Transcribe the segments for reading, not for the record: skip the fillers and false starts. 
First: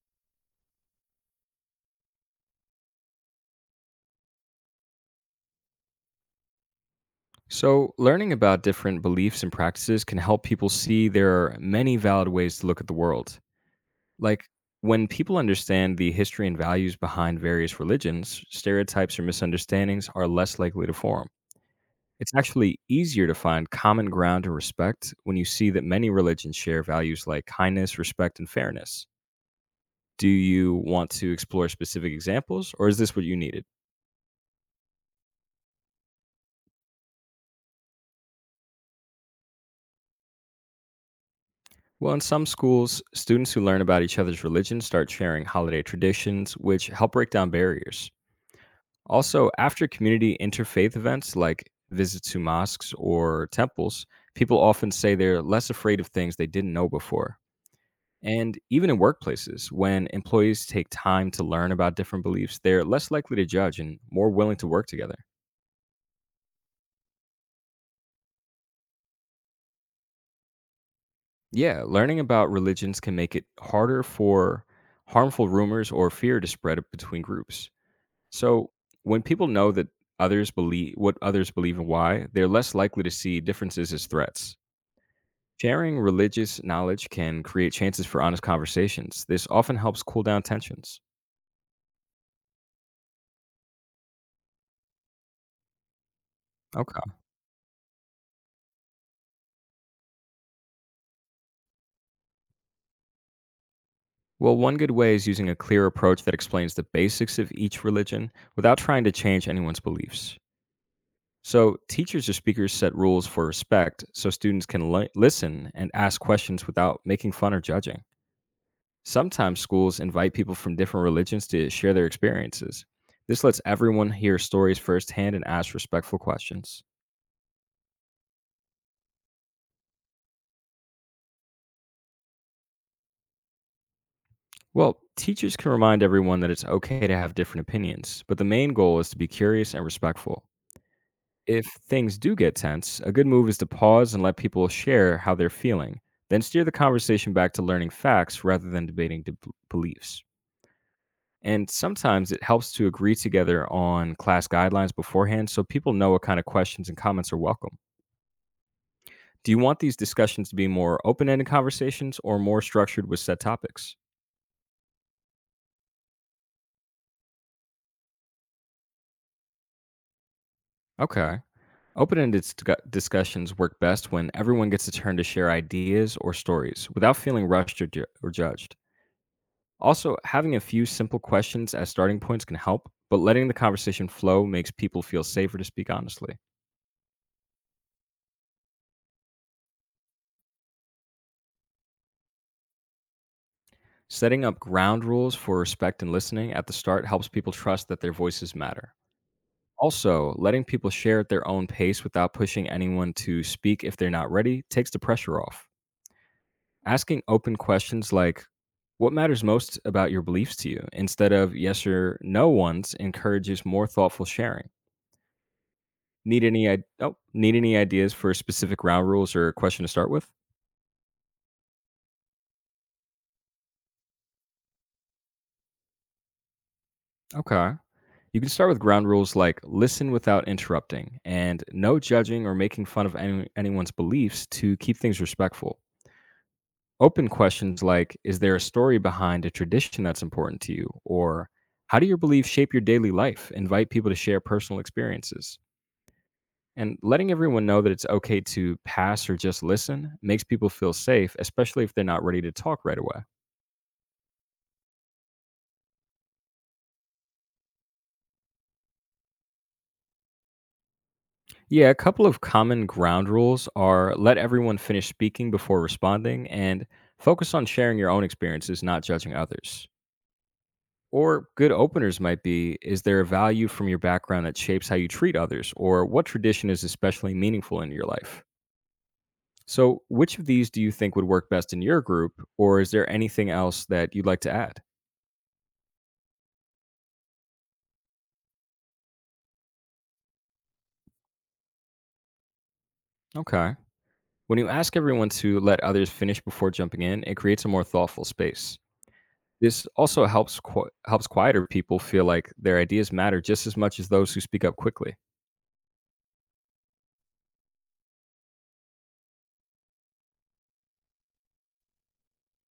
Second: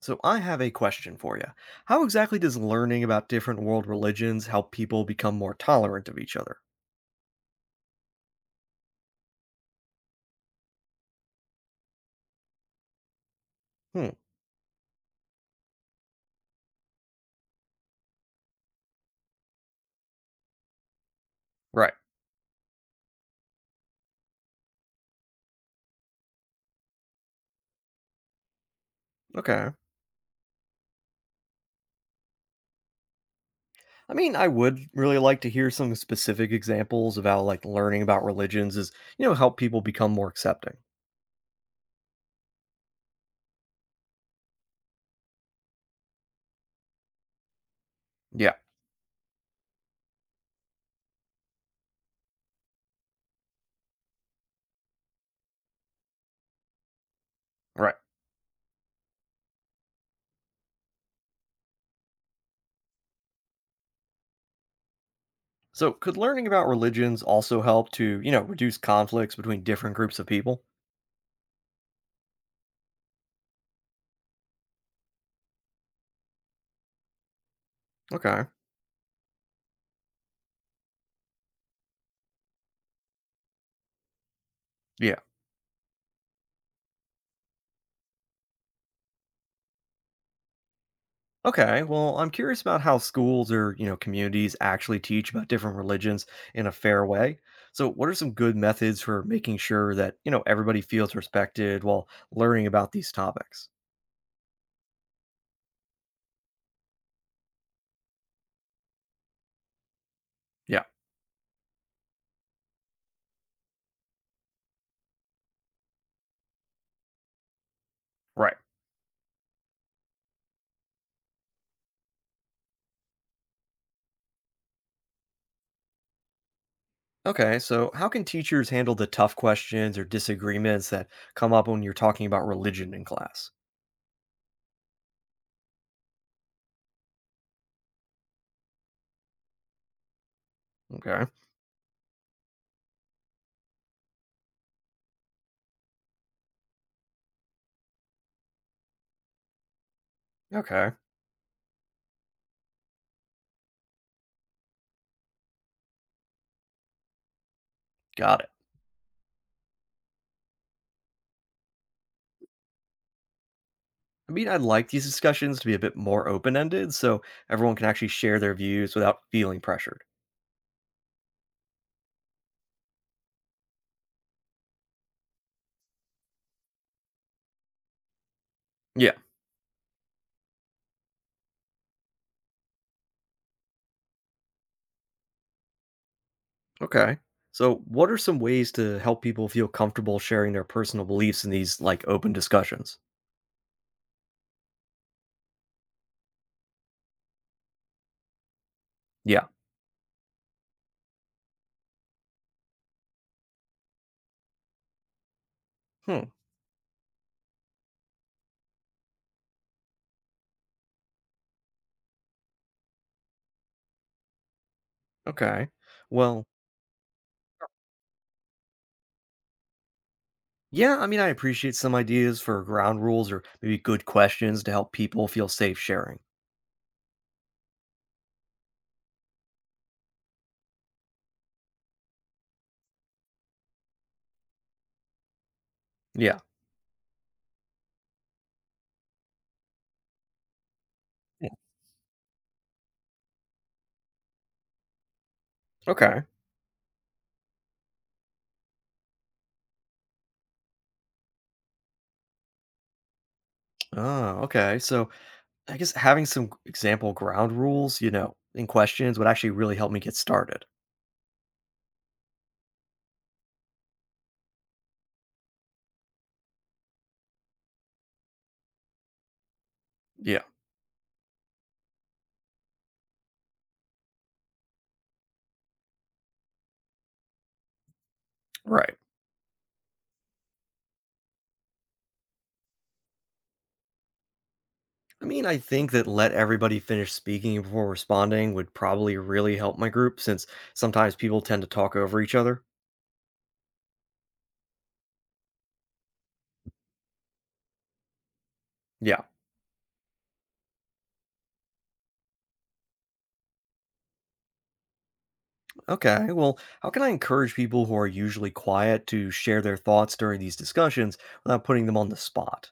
So I have a question for you. How exactly does learning about different world religions help people become more tolerant of each other? So, learning about different beliefs and practices can help people see there are many valid ways to look at the world. Hmm, Like, when people understand the history and values behind various religions, stereotypes or misunderstandings are less likely to form. right. It's actually easier to find common ground and respect when you see that many religions share values like kindness, respect, and fairness. Okay. Do you want to explore specific examples, or is this what you needed? I mean, I would really like to hear some specific examples of how like learning about religions is, help people become more accepting. Well, in some schools, students who learn about each other's religion start sharing holiday traditions, which help break down barriers. Yeah, Also, after community interfaith events like visits to mosques or temples, people often say they're less afraid of things they didn't know before. right. And even in workplaces, when employees take time to learn about different beliefs, they're less likely to judge and more willing to work together. So could learning about religions also help to, reduce conflicts between different groups of people? Yeah, learning about religions can make it harder for harmful rumors or fear to spread between groups. Okay. So when people know that others believe what others believe and why, they're less likely to see differences as threats. Yeah. Sharing religious knowledge can create chances for honest conversations. This often helps cool down tensions. Okay, well, I'm curious about how schools or, communities actually teach about different religions in a fair Okay. way. So, what are some good methods for making sure that, everybody feels respected while learning about these topics? Well, one good way is using a clear approach that explains the basics of each religion without trying to change anyone's beliefs. Yeah, So, teachers or speakers set rules for respect so students can listen and ask questions without making fun or judging. right. Sometimes schools invite people from different religions to share their experiences. This lets everyone hear stories firsthand and ask respectful questions. Okay, so how can teachers handle the tough questions or disagreements that come up when you're talking about religion in class? Well, teachers can remind everyone that it's okay to have different opinions, but the main goal is to be curious and respectful. Okay, If things do get tense, a good move is to pause and let people share how they're feeling, then steer the conversation back to learning facts rather than debating beliefs. okay, And sometimes it helps to agree together on class guidelines beforehand so people know what kind of questions and comments are welcome. got it. Do you want these discussions to be more open-ended conversations or more structured with set topics? I mean, I'd like these discussions to be a bit more open ended so everyone can actually share their views without feeling pressured. Okay. Open-ended sc- discussions work best when everyone gets a turn to share ideas or stories without feeling rushed or judged. Yeah. Also, having a few simple questions as starting points can help, but letting the conversation flow makes people feel safer to speak honestly. Okay. So, what are some ways to help people feel comfortable sharing their personal beliefs in these like open discussions? Setting up ground rules for respect and listening at the start helps people trust that their voices matter. Yeah. Also, letting people share at their own pace without pushing anyone to speak if they're not ready takes the pressure off. Hmm. Asking open questions like, what matters most about your beliefs to you? Instead of yes or no ones encourages more thoughtful sharing. Okay. Well, Need any ideas for specific ground rules or question to start with? yeah, I mean, I appreciate some ideas for ground rules or maybe good questions to help people feel safe sharing. Okay. You can start with ground rules like listen without interrupting and no judging or making fun of anyone's beliefs to keep things respectful. Yeah. Open questions like, is there a story behind a tradition that's important to you? Or Hmm, how do your beliefs shape your daily life? Invite people to share personal experiences. okay. And letting everyone know that it's okay to pass or just listen makes people feel safe, especially if they're not ready to talk right away. Oh, okay. So, I guess having some example ground rules, in questions would actually really help me get started. Yeah, a couple of common ground rules are let everyone finish speaking before responding and focus on sharing your own experiences, not judging others. Yeah. Or good openers might be, is there a value from your background that shapes how you treat others? Or what tradition is especially meaningful in your life? Right. So, which of these do you think would work best in your group? Or is there anything else that you'd like to add? I mean, I think that let everybody finish speaking before responding would probably really help my group since sometimes people tend to talk over each other. Okay. When you ask everyone to let others finish before jumping in, it creates a more thoughtful space. Yeah. This also helps helps quieter people feel like their ideas matter just as much as those who speak up quickly. Okay. Well, how can I encourage people who are usually quiet to share their thoughts during these discussions without putting them on the spot?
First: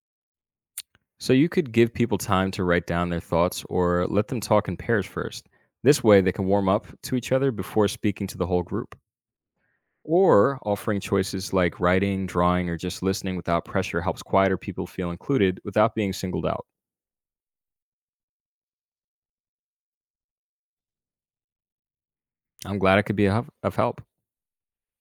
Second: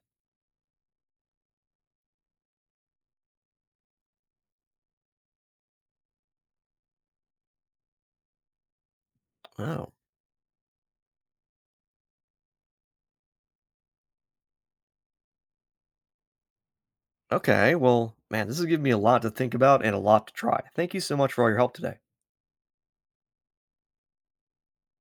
So you could give people time to write down their thoughts or let them talk in pairs first. This way, they can warm up to each other before speaking to the whole group. Oh. Or offering choices like writing, drawing, or just listening without pressure helps quieter people feel included without being singled out. Okay. Well, man, this has given me a lot to think about and a lot to try. Thank you so much for all your help today. I'm glad I could be of help.